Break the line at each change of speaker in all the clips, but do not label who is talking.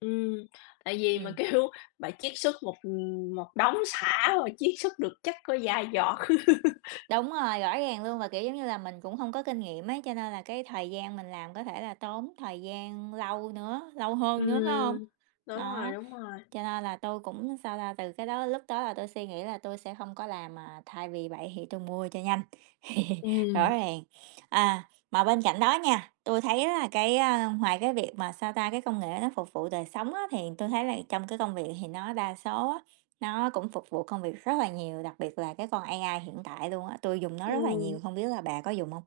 Ừm. Tại vì mà
Ừm.
kêu bạn chiết xuất một, ừm, một đống sả mà chiết xuất được chắc có vài giọt.
Đúng rồi, rõ ràng luôn. Và, kiểu giống như là, mình cũng hông có kinh nghiệm ấy, cho nên là cái thời gian mình làm có thể là tốn thời gian lâu nữa, lâu hơn nữa, phải hông?
Ừm. Đúng rồi,
Nó.
đúng rồi.
Cho nên là tôi cũng, sao ta, từ cái đó lúc đó là tui suy nghĩ là tui sẽ không có làm, à thay vì vậy thì tui mua cho nhanh. Rõ
Ừm.
ràng. À, mà bên cạnh đó nha, tui thấy á là cái, a, ngoài cái việc mà, sao ta, cái công nghệ nó phục vụ đời sống á thì tui thấy là trong cái công việc thì nó đa số á nó cũng phục vụ công việc rất là nhiều, đặc biệt là cái con AI hiện tại luôn á. Tui dùng nó rất là
Ừm.
nhiều, không biết là bà có dùng hông?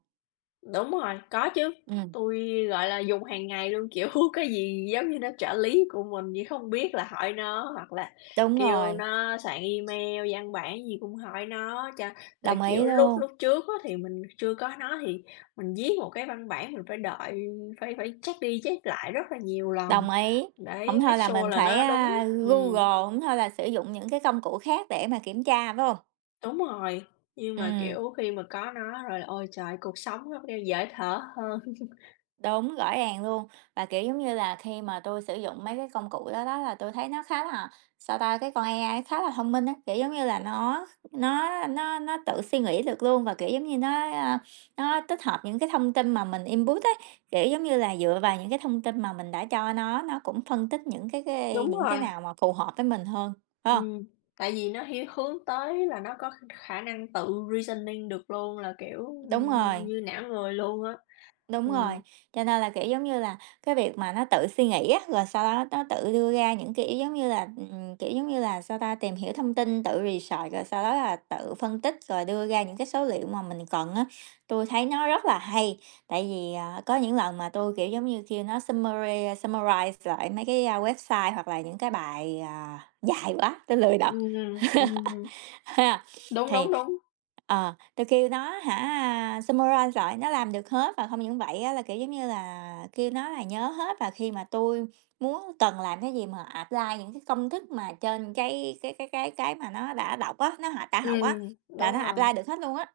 Đúng rồi, có chứ.
Ừm.
Tui, gọi là, dùng hàng ngày luôn, kiểu, cái gì giống như nó trợ lý của mình như không biết là hỏi nó. Hoặc là
Đúng
kêu
rồi.
nó soạn email, văn bản gì cũng hỏi nó cho ờ,
Đồng ý
kiểu, lúc
luôn.
lúc trước á thì mình chưa có nó thì mình viết một cái văn bản mình phải đợi phải phải check đi check lại rất là nhiều lần.
Đồng ý. Hổng
Đấy,
thôi
make
là mình
sure là
phải,
nó đúng,
a, Google,
ừm.
hổng thôi là sử dụng những cái công cụ khác để mà kiểm tra, phải hông?
Đúng rồi. Như mà,
Ừm.
kiểu, khi mà có nó rồi là ôi trời ơi, cuộc sống nó kêu dễ thở hơn.
Đúng, rõ ràng luôn. Và, kiểu giống như là, khi mà tui sử dụng mấy cái công cụ đó đó, là tui thấy nó khá là, sao ta, cái con AI khá là thông minh á, kiểu giống như là, nó kh nó nó nó tự suy nghĩ được luôn. Và, kiểu giống như, nó, a, nó tích hợp những cái thông tin mà mình input ấy, kiểu giống như là, dựa vào những cái thông tin mà mình đã cho nó, nó cũng phân tích những cái cái
Đúng
những
rồi.
cái nào mà phù hợp với mình hơn, phải hông?
Ừm, tại vì nó hiếu hướng tới là nó có khả khả năng tự reasoning được luôn, là, kiểu, ưm,
Đúng
ưm,
rồi.
như não người luôn á.
Đúng rồi,
Ừm.
cho nên là, kiểu giống như là, cái việc mà nó tự suy nghĩ á, rồi sau đó nó tự đưa ra những cái ý giống như là, ừm, kiểu giống như là, sao ta, tìm hiểu thông tin, tự research, rồi sau đó là tự phân tích rồi đưa ra những cái số liệu mà mình cần á. Tui thấy nó rất là hay, tại vì, ờ, có những lần mà tui, kiểu giống như, kêu nó summary summarize lại mấy cái, a, website hoặc là những cái bài, à, dài quá, tôi lười đọc.
Ừm, ừm. Ừm, ừm.
Ha.
Đúng,
Thì
đúng, đúng.
ờ, tôi kêu nó hả, a, summarize lại nó làm được hết, và không những vậy á là, kiểu giống như là, kêu nó là nhớ hết, và khi mà tui muốn cần làm cái gì mà apply những cái công thức mà trên cái cái cái cái cái mà nó đã đọc á, nó hoạt đã học á,
Ừm,
là
đúng
nó apply
rồi.
được hết luôn á.